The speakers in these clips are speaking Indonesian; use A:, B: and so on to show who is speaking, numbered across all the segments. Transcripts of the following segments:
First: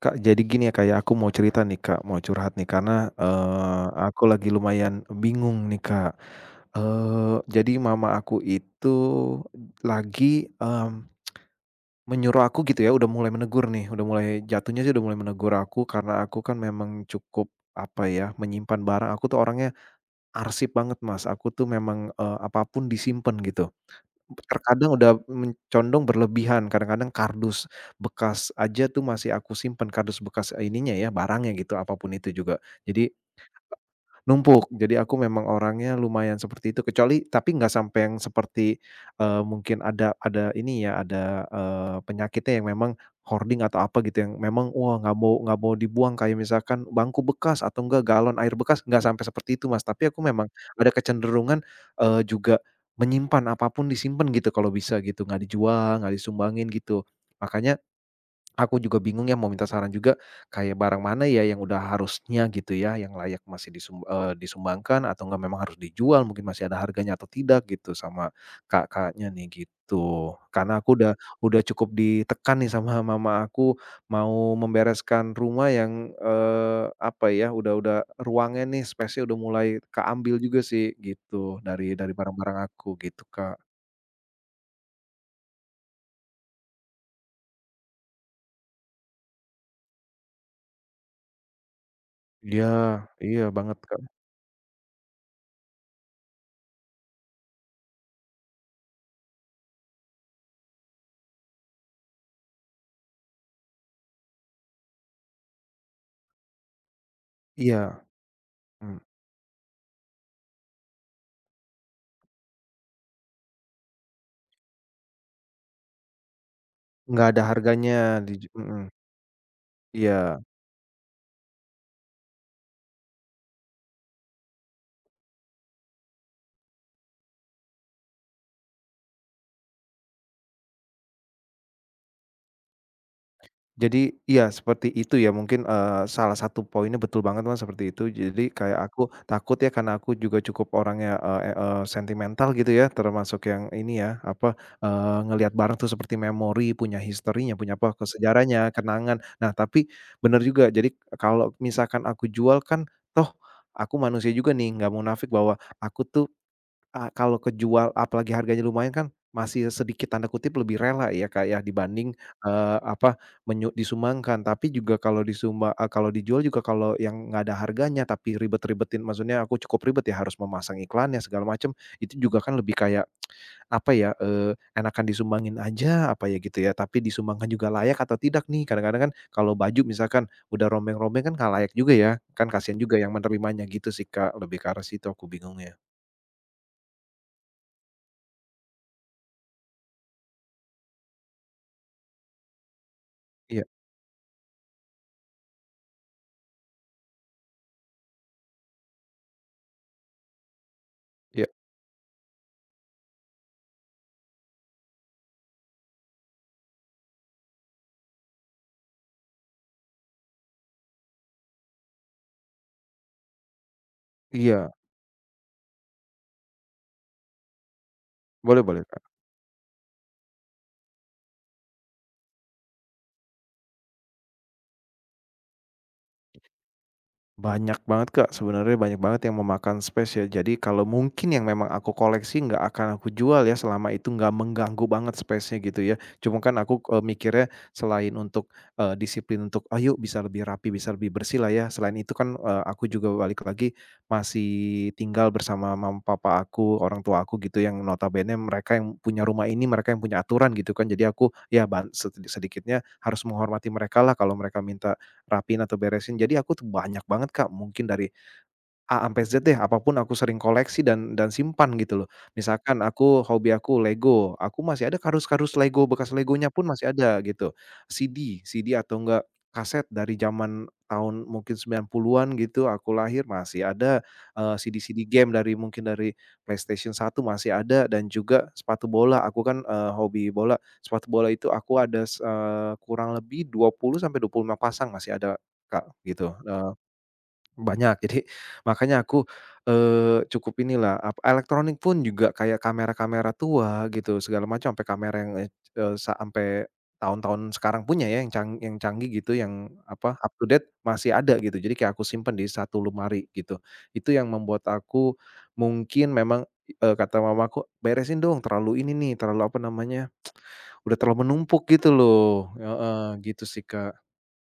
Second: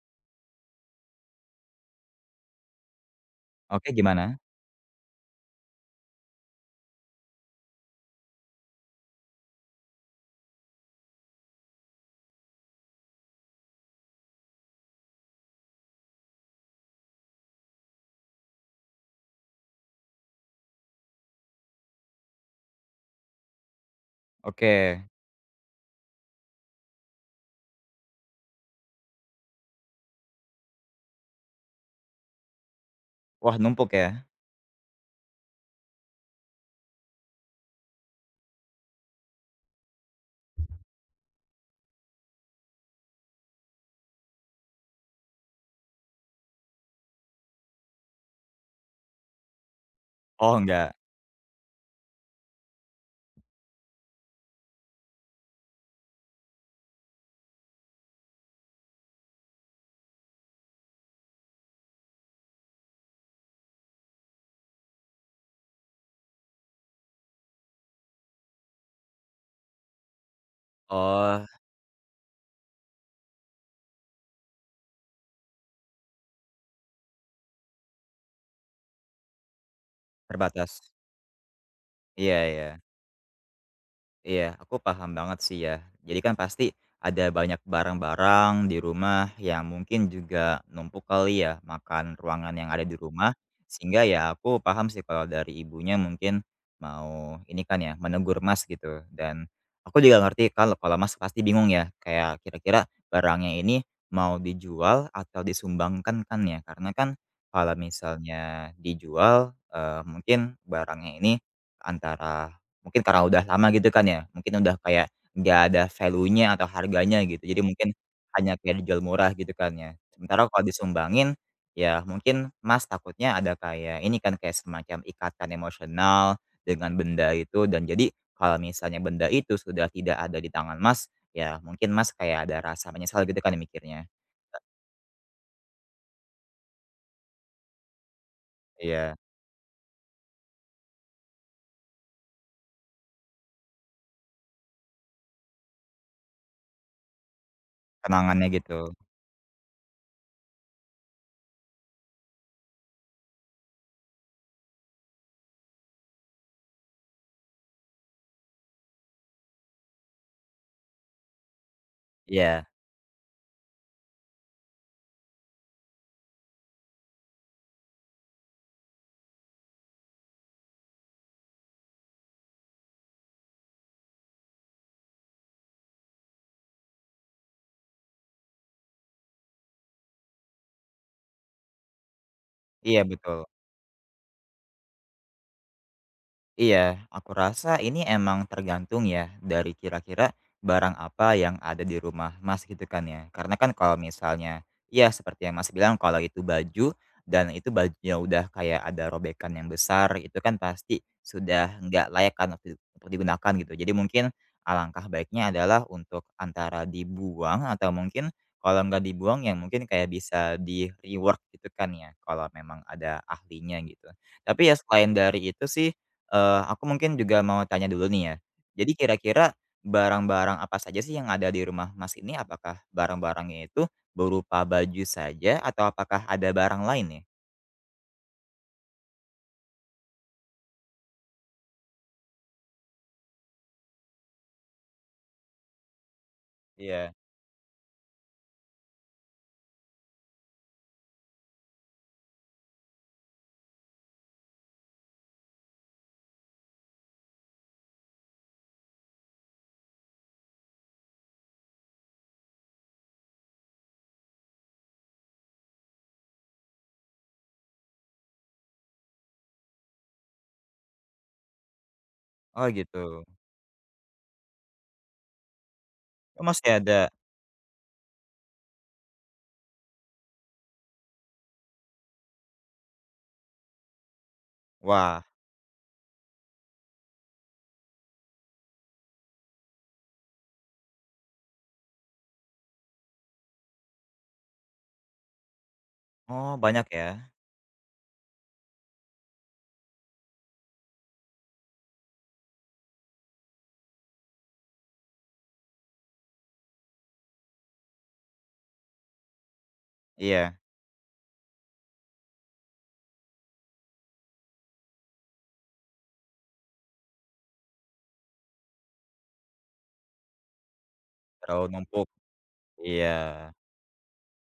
A: Kak, jadi gini ya kayak aku mau cerita nih Kak, mau curhat nih karena,
B: Oke,
A: aku
B: gimana?
A: lagi lumayan bingung nih Kak. Jadi mama aku itu lagi, menyuruh aku gitu ya, udah mulai menegur nih, udah mulai jatuhnya sih udah mulai menegur aku karena aku kan memang cukup, apa ya, menyimpan barang. Aku tuh orangnya arsip banget Mas, aku tuh memang, apa pun gitu. Terkadang
B: Oke.
A: udah mencondong berlebihan, kadang-kadang kardus bekas aja tuh masih aku simpen, kardus bekas eh, ininya ya, barangnya gitu, apapun itu juga. Jadi.
B: Wah, numpuk ya?
A: Numpuk, jadi aku memang orangnya lumayan seperti itu, kecuali tapi nggak sampai yang seperti, mungkin ada ini ya, ada, penyakitnya yang memang hoarding atau apa gitu yang memang, wah nggak mau dibuang kayak misalkan bangku bekas atau enggak galon air bekas, nggak sampai seperti itu, Mas. Tapi aku memang
B: Oh,
A: ada
B: enggak.
A: kecenderungan, juga menyimpan, apa pun disimpan gitu kalau bisa gitu, nggak dijual, nggak disumbangin gitu. Makanya aku juga bingung ya mau minta saran juga, kayak barang mana ya yang udah harusnya gitu ya, yang layak masih disumbangkan atau enggak memang harus dijual mungkin masih ada harganya atau tidak gitu sama kakaknya nih gitu. Karena aku udah
B: Oh,
A: udah cukup ditekan nih sama mama aku mau membereskan rumah yang, apa ya, udah ruangnya nih space-nya udah mulai keambil juga
B: terbatas.
A: sih gitu dari
B: Iya,
A: barang-barang
B: iya.
A: aku gitu, Kak.
B: Iya, aku paham banget sih ya. Jadi kan pasti ada banyak barang-barang di rumah yang mungkin juga numpuk kali ya makan ruangan
A: Iya
B: yang ada di rumah.
A: iya banget, Kak.
B: Sehingga ya aku paham sih kalau dari ibunya mungkin mau ini kan ya menegur Mas gitu. Dan aku juga ngerti kalau kalau Mas pasti bingung ya kayak kira-kira barangnya ini mau dijual atau disumbangkan kan ya. Karena kan kalau
A: Iya,
B: misalnya
A: mmm.
B: dijual eh, mungkin barangnya ini antara mungkin karena udah lama gitu kan ya, mungkin udah kayak nggak ada value-nya atau harganya
A: Nggak ada
B: gitu, jadi mungkin
A: harganya,
B: hanya kayak
A: mhm,
B: dijual murah gitu kan ya.
A: iya.
B: Sementara kalau disumbangin, ya mungkin Mas takutnya ada kayak ini kan, kayak semacam ikatan emosional dengan benda itu dan jadi kalau misalnya benda itu sudah tidak ada di tangan Mas, ya mungkin Mas kayak ada rasa menyesal gitu kan ya mikirnya.
A: Jadi iya seperti itu ya mungkin, salah satu poinnya betul banget Mas seperti itu. Jadi kayak aku
B: Iya,
A: takut ya karena aku juga cukup orangnya, sentimental gitu ya termasuk yang ini ya apa, ngelihat barang tuh seperti memori, punya historinya, punya apa, ke
B: kenangannya
A: sejarahnya,
B: gitu.
A: kenangan. Nah tapi bener juga jadi kalau misalkan aku jual kan toh aku manusia juga nih nggak munafik bahwa aku tuh kalau kejual apalagi harganya lumayan kan masih sedikit tanda kutip "lebih rela" ya, Kak, ya dibanding,
B: Iya,
A: apa, disumbangkan. Tapi juga kalau dijual juga kalau yang nggak ada harganya tapi ribet-ribetin maksudnya aku cukup ribet ya harus memasang iklannya segala macam, itu juga kan lebih kayak apa ya, enakan disumbangin aja apa ya gitu ya, tapi disumbangkan juga layak atau tidak nih. Kadang-kadang kan kalau baju misalkan udah rombeng-rombeng kan nggak layak juga ya, kan kasihan juga
B: iya
A: yang
B: betul.
A: menerimanya gitu sih, Kak, lebih ke arah situ aku bingungnya.
B: Iya, aku rasa ini emang tergantung ya dari kira-kira barang apa yang ada di rumah Mas gitu kan ya. Karena
A: Iya
B: kan kalau misalnya ya seperti yang Mas bilang kalau itu baju dan itu bajunya udah kayak ada robekan yang besar itu kan pasti
A: iya
B: sudah nggak layak kan untuk digunakan gitu. Jadi mungkin alangkah baiknya adalah untuk antara dibuang atau mungkin kalau nggak dibuang yang mungkin kayak bisa di rework gitu kan ya kalau memang ada ahlinya gitu. Tapi
A: iya.
B: ya selain dari itu sih aku mungkin juga mau tanya dulu nih ya.
A: Boleh boleh,
B: Jadi
A: Kak.
B: kira-kira barang-barang apa saja sih yang ada di rumah Mas ini? Apakah barang-barangnya itu berupa baju saja atau apakah ada barang lain nih?
A: Banyak banget, Kak, sebenarnya banyak banget yang memakan space ya. Jadi kalau mungkin yang memang aku koleksi nggak akan aku jual ya selama itu nggak mengganggu banget space-nya gitu ya. Cuma kan aku,
B: Iya.
A: mikirnya selain untuk, disiplin untuk, "Ayo bisa lebih rapi, bisa lebih bersih lah ya." Selain itu kan, aku juga balik lagi masih tinggal bersama mama papa aku, orang tua aku gitu yang notabene mereka yang punya rumah ini, mereka yang punya aturan gitu kan. Jadi aku ya ban sedi sedikitnya harus menghormati mereka lah kalau mereka minta rapiin atau beresin. Jadi aku tuh banyak banget Kak, mungkin dari A ampe Z deh, apapun aku sering koleksi dan simpan gitu loh.
B: Oh
A: Misalkan
B: gitu.
A: aku hobi aku Lego, aku masih ada kardus-kardus Lego, bekas
B: Oh
A: Legonya pun
B: masih
A: masih
B: ada?
A: ada gitu. CD, CD atau enggak kaset dari zaman tahun mungkin 90-an gitu, aku lahir masih ada, CD-CD
B: Wah.
A: game dari mungkin dari PlayStation 1 masih ada dan juga sepatu bola, aku kan, hobi bola. Sepatu bola itu aku ada, kurang lebih 20 sampai 25 pasang masih ada, Kak, gitu,
B: Oh banyak ya?
A: banyak. Jadi makanya aku, cukup inilah, elektronik pun juga kayak kamera-kamera tua gitu segala macam, sampai kamera yang, eee, eee, sampai tahun-tahun sekarang punya ya yang canggih gitu, yang apa, up to
B: Iya,
A: date masih ada gitu. Jadi kayak aku simpen di satu lemari gitu. Itu yang membuat aku mungkin memang, kata mamaku, "Beresin dong, terlalu ini nih, terlalu apa namanya, udah terlalu
B: terlalu
A: menumpuk gitu
B: numpuk.
A: loh." Heeh, gitu
B: Iya.
A: sih, Kak.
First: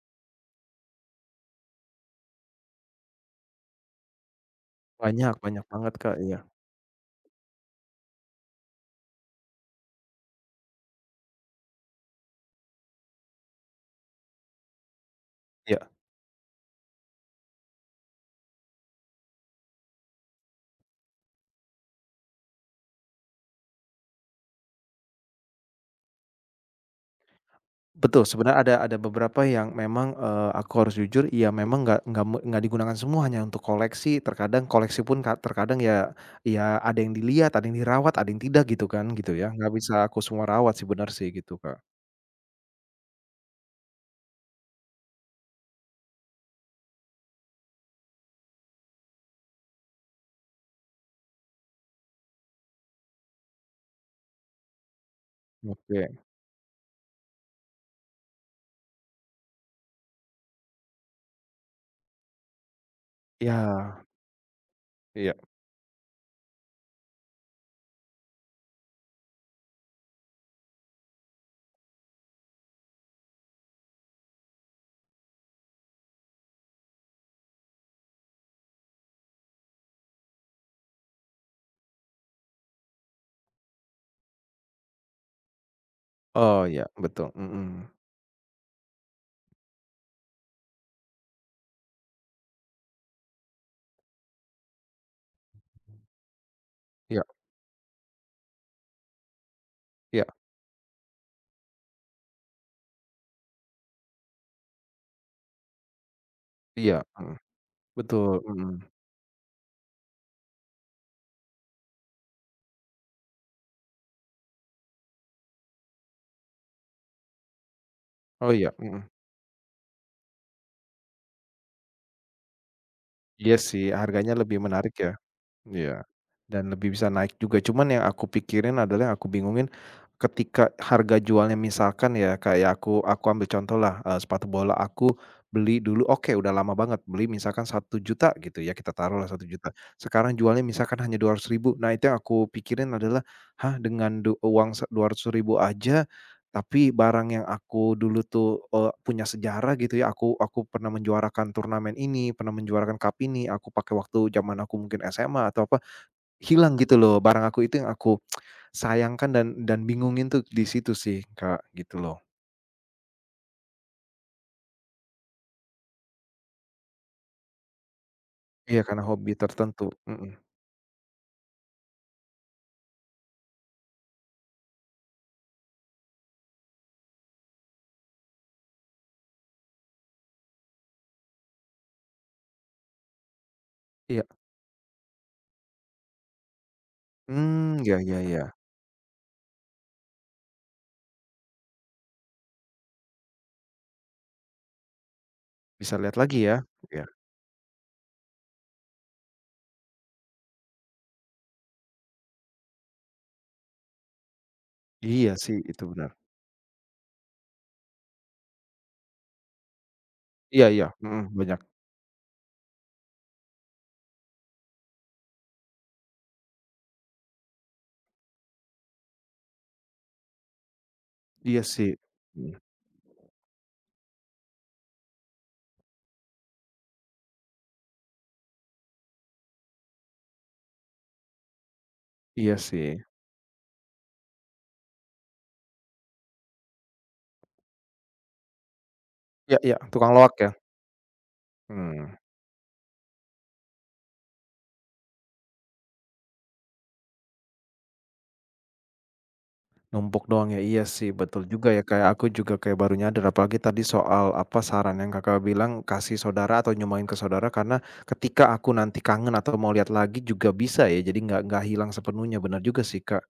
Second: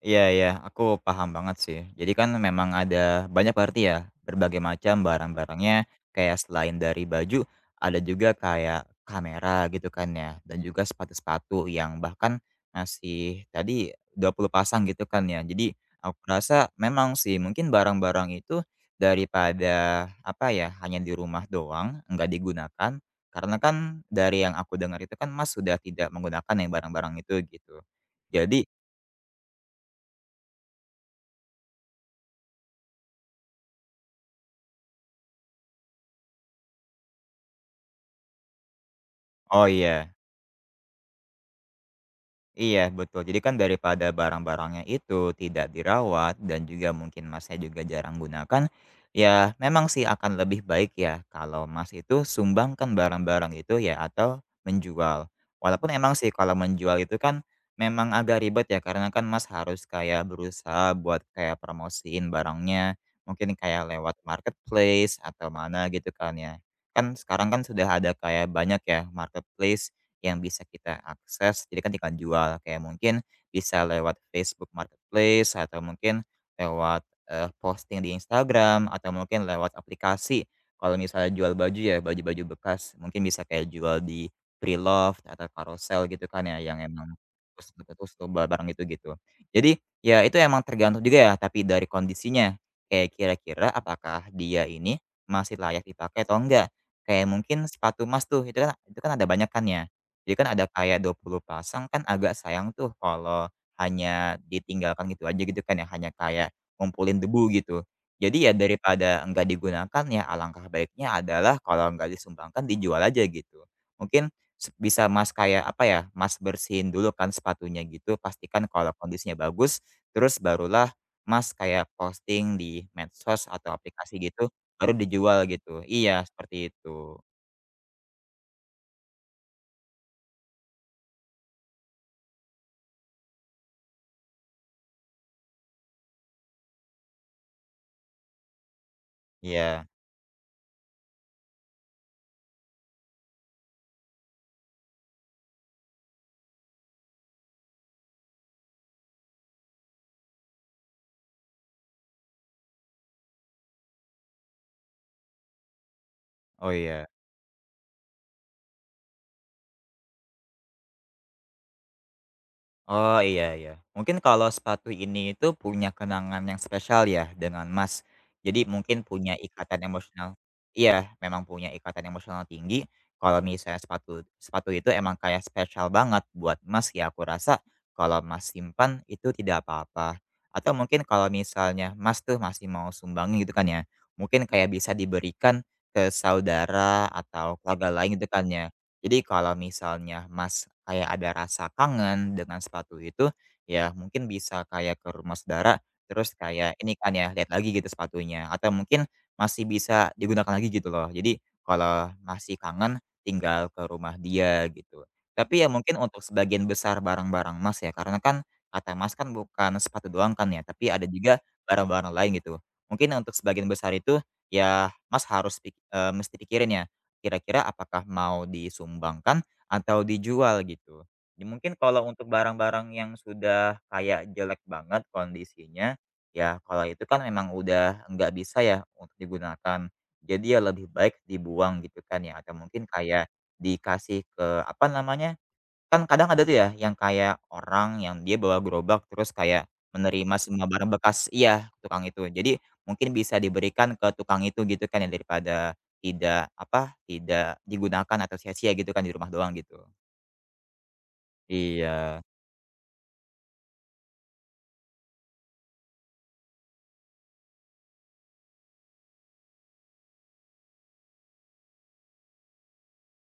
B: Iya iya, aku paham banget sih. Jadi kan memang ada banyak berarti ya, berbagai macam
A: Banyak banyak
B: barang-barangnya,
A: banget, Kak, iya.
B: kayak selain dari baju, ada juga kayak kamera gitu kan ya, dan juga sepatu-sepatu yang bahkan masih tadi 20 pasang gitu kan ya. Jadi
A: Iya.
B: aku rasa memang sih mungkin barang-barang itu daripada apa ya, hanya di rumah doang, nggak digunakan, karena kan dari yang aku dengar itu kan Mas sudah tidak menggunakan yang barang-barang itu gitu.
A: Betul, sebenarnya
B: Jadi
A: ada beberapa yang memang, aku harus jujur, ya memang nggak digunakan semua, hanya untuk koleksi. Terkadang koleksi pun terkadang ya ya ada yang dilihat, ada yang dirawat, ada yang tidak gitu kan, gitu ya.
B: oh
A: Nggak bisa
B: iya.
A: aku semua rawat sih, benar sih gitu, Kak.
B: Iya, betul. Jadi kan daripada barang-barangnya itu tidak dirawat dan juga mungkin Masnya juga jarang gunakan, ya memang sih akan lebih baik ya kalau Mas itu sumbangkan barang-barang itu ya atau menjual. Walaupun
A: Oke.
B: emang sih kalau menjual itu kan memang agak ribet ya karena kan Mas harus kayak berusaha buat kayak promosiin barangnya, mungkin kayak
A: Ya,
B: lewat marketplace
A: iya.
B: atau mana gitu kan ya. Kan sekarang kan sudah ada kayak banyak ya marketplace yang bisa kita akses, jadi kan tinggal jual. Kayak mungkin bisa lewat Facebook Marketplace atau mungkin lewat, posting di Instagram atau mungkin lewat aplikasi. Kalau misalnya jual baju ya baju-baju bekas, mungkin bisa kayak jual di Preloved atau Carousel gitu kan ya,
A: Oh
B: yang
A: iya,
B: emang
A: betul,
B: terus
A: mhm.
B: terus tuh barang itu gitu. Jadi, ya itu emang tergantung juga ya, tapi dari kondisinya. Kayak kira-kira apakah dia ini masih layak dipakai atau enggak.
A: Iya
B: Kayak mungkin sepatu emas tuh, itu kan ada banyak kan ya.
A: iya
B: Jadi kan ada kayak 20 pasang kan agak sayang tuh kalau hanya ditinggalkan gitu aja gitu kan ya, hanya kayak
A: iya,
B: ngumpulin
A: mhm.
B: debu gitu.
A: Betul,
B: Jadi ya
A: mhm.
B: daripada enggak digunakan ya alangkah baiknya adalah kalau enggak disumbangkan dijual aja gitu. Mungkin se bisa Mas kayak apa ya, Mas bersihin dulu kan sepatunya gitu,
A: Oh
B: pastikan
A: iya,
B: kalau
A: mhm.
B: kondisinya bagus, terus barulah Mas kayak posting di medsos
A: Iya
B: atau
A: sih,
B: aplikasi
A: harganya
B: gitu,
A: lebih menarik
B: baru
A: ya.
B: dijual gitu.
A: Iya,
B: Iya, seperti
A: dan lebih bisa
B: itu.
A: naik juga. Cuman yang aku pikirin adalah yang aku bingungin ketika harga jualnya misalkan ya kayak aku ambil contoh lah, sepatu bola aku beli dulu oke udah lama banget beli misalkan 1 juta gitu ya kita taruhlah 1 juta
B: Iya.
A: sekarang jualnya misalkan hanya rp ribu nah itu yang aku pikirin adalah, "Hah dengan uang dua Rp200.000 aja tapi barang yang aku dulu tuh, punya sejarah gitu ya aku pernah menjuarakan turnamen ini, pernah menjuarakan cup ini, aku pakai waktu zaman aku mungkin SMA atau apa."
B: Oh,
A: Hilang gitu
B: iya.
A: loh, barang aku itu yang aku sayangkan dan bingungin tuh di situ sih, Kak, gitu loh.
B: Oh, iya iya. Mungkin kalau sepatu ini itu punya kenangan yang spesial ya dengan Mas. Jadi
A: Iya, karena
B: mungkin
A: hobi
B: punya
A: tertentu,
B: ikatan
A: mhm,
B: emosional iya, memang punya ikatan emosional tinggi. Kalau misalnya sepatu sepatu itu emang kayak spesial banget buat Mas ya, aku rasa kalau Mas simpan itu tidak apa-apa. Atau mungkin kalau misalnya Mas tuh masih mau sumbangin gitu kan ya,
A: iya.
B: mungkin kayak bisa diberikan ke saudara atau
A: Mmm,
B: keluarga
A: ya
B: lain
A: ya
B: gitu kan
A: ya,
B: ya. Jadi kalau misalnya Mas kayak ada rasa kangen dengan sepatu itu, ya mungkin bisa kayak ke rumah saudara,
A: bisa lihat
B: terus
A: lagi ya,
B: kayak ini
A: iya.
B: kan ya, lihat lagi gitu sepatunya, atau mungkin masih bisa digunakan lagi gitu loh. Jadi kalau masih kangen, tinggal ke rumah dia gitu.
A: Iya sih,
B: Tapi ya
A: itu
B: mungkin
A: benar.
B: untuk sebagian besar barang-barang Mas ya, karena kan kata Mas kan bukan sepatu doang kan ya,
A: Iya iya,
B: tapi ada
A: mhm,
B: juga
A: banyak.
B: barang-barang lain gitu. Mungkin untuk sebagian besar itu, ya Mas harus mesti pikirin ya kira-kira apakah mau disumbangkan atau dijual gitu. Ya
A: Iya
B: mungkin
A: sih,
B: kalau untuk
A: mhm,
B: barang-barang yang sudah kayak jelek banget kondisinya, ya kalau itu kan memang udah nggak bisa ya untuk digunakan. Jadi ya lebih baik dibuang gitu kan ya atau
A: iya
B: mungkin
A: sih.
B: kayak dikasih ke apa namanya, kan kadang ada tuh ya, yang kayak orang yang dia bawa gerobak terus
A: Iya
B: kayak
A: iya, tukang loak
B: menerima
A: ya?
B: semua barang bekas iya, tukang
A: Mmm.
B: itu. Jadi mungkin bisa diberikan ke tukang itu gitu kan ya, daripada tidak, apa, tidak digunakan atau sia-sia gitu kan di rumah doang gitu.
A: Numpuk doang ya, iya sih betul juga ya, kayak
B: Iya.
A: aku juga kayak baru nyadar apalagi tadi soal apa, saran yang Kakak bilang kasih saudara atau nyumbangin ke saudara karena ketika aku nanti kangen atau mau lihat lagi juga bisa ya, jadi nggak hilang sepenuhnya, benar juga sih, Kak.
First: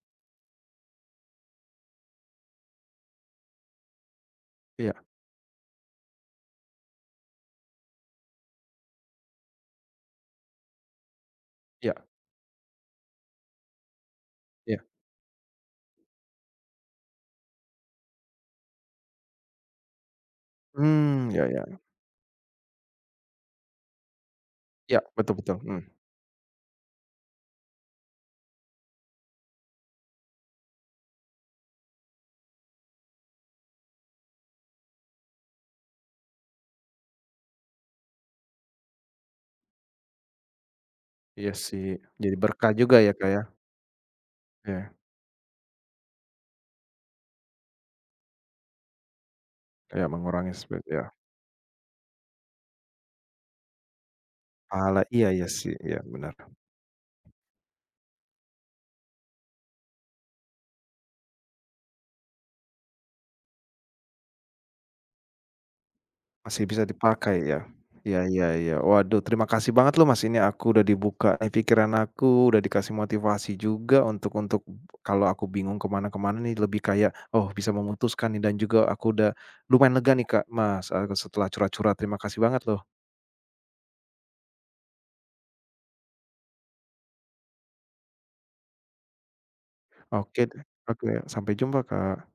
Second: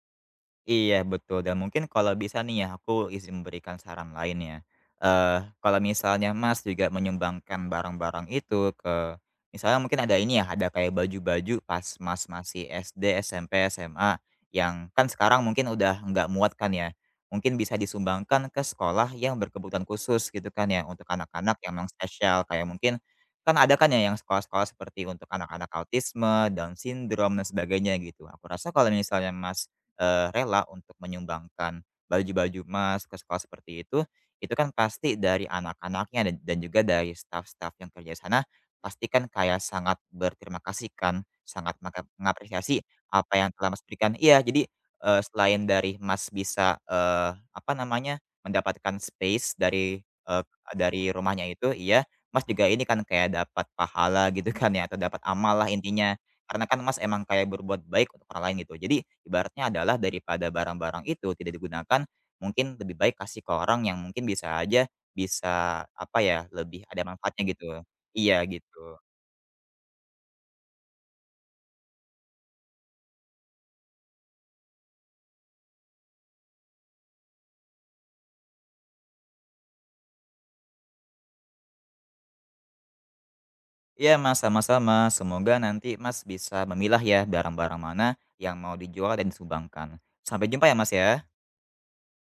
B: Iya betul dan mungkin kalau bisa nih ya aku izin memberikan saran lain ya,
A: Iya
B: kalau misalnya Mas juga menyumbangkan barang-barang itu ke misalnya mungkin ada ini ya ada kayak baju-baju
A: iya
B: pas Mas masih SD, SMP, SMA
A: iya.
B: yang kan sekarang mungkin udah nggak muat kan ya, mungkin bisa disumbangkan ke sekolah yang berkebutuhan khusus gitu kan ya untuk
A: Hmm, ya
B: anak-anak
A: ya,
B: yang memang spesial kayak mungkin, kan ada kan ya yang sekolah-sekolah
A: iya
B: seperti untuk
A: betul betul,
B: anak-anak
A: hmm.
B: autisme, Down syndrome dan sebagainya gitu aku rasa kalau misalnya Mas, rela untuk menyumbangkan baju-baju Mas ke sekolah seperti itu kan pasti dari anak-anaknya dan juga dari staff-staff yang kerja di sana, pasti kan kayak sangat berterima kasih kan,
A: Iya
B: sangat
A: sih,
B: maka
A: jadi berkah
B: mengapresiasi
A: juga ya, Kak,
B: apa
A: ya.
B: yang telah Mas berikan iya, jadi,
A: Iya,
B: selain dari Mas bisa, apa namanya, mendapatkan space dari,
A: kayak
B: eee,
A: mengurangi ya,
B: dari rumahnya itu iya, Mas juga ini kan kayak dapat pahala gitu kan ya, atau
A: pahala,
B: dapat
A: iya iya
B: amal lah
A: sih, iya
B: intinya.
A: benar.
B: Karena kan Mas emang kayak berbuat baik untuk orang lain gitu. Jadi ibaratnya adalah daripada barang-barang itu tidak digunakan, mungkin lebih baik kasih ke orang yang mungkin bisa aja bisa apa ya,
A: Masih bisa
B: lebih ada
A: dipakai
B: manfaatnya
A: ya?
B: gitu.
A: Iya
B: Iya
A: iya iya.
B: gitu.
A: Waduh terima kasih banget loh Mas, ini aku udah dibuka nih pikiran aku, udah dikasih motivasi juga untuk kalau aku bingung kemana kemana nih lebih kayak, oh bisa memutuskan nih dan juga aku udah lumayan lega nih Kak, Mas, setelah curhat-curhat. Terima kasih banget loh.
B: Iya Mas, sama-sama. Semoga nanti Mas bisa memilah ya barang-barang mana yang mau dijual dan disumbangkan.
A: Oke
B: Sampai
A: deh,
B: jumpa ya Mas
A: oke.
B: ya.
A: Sampai jumpa Kak.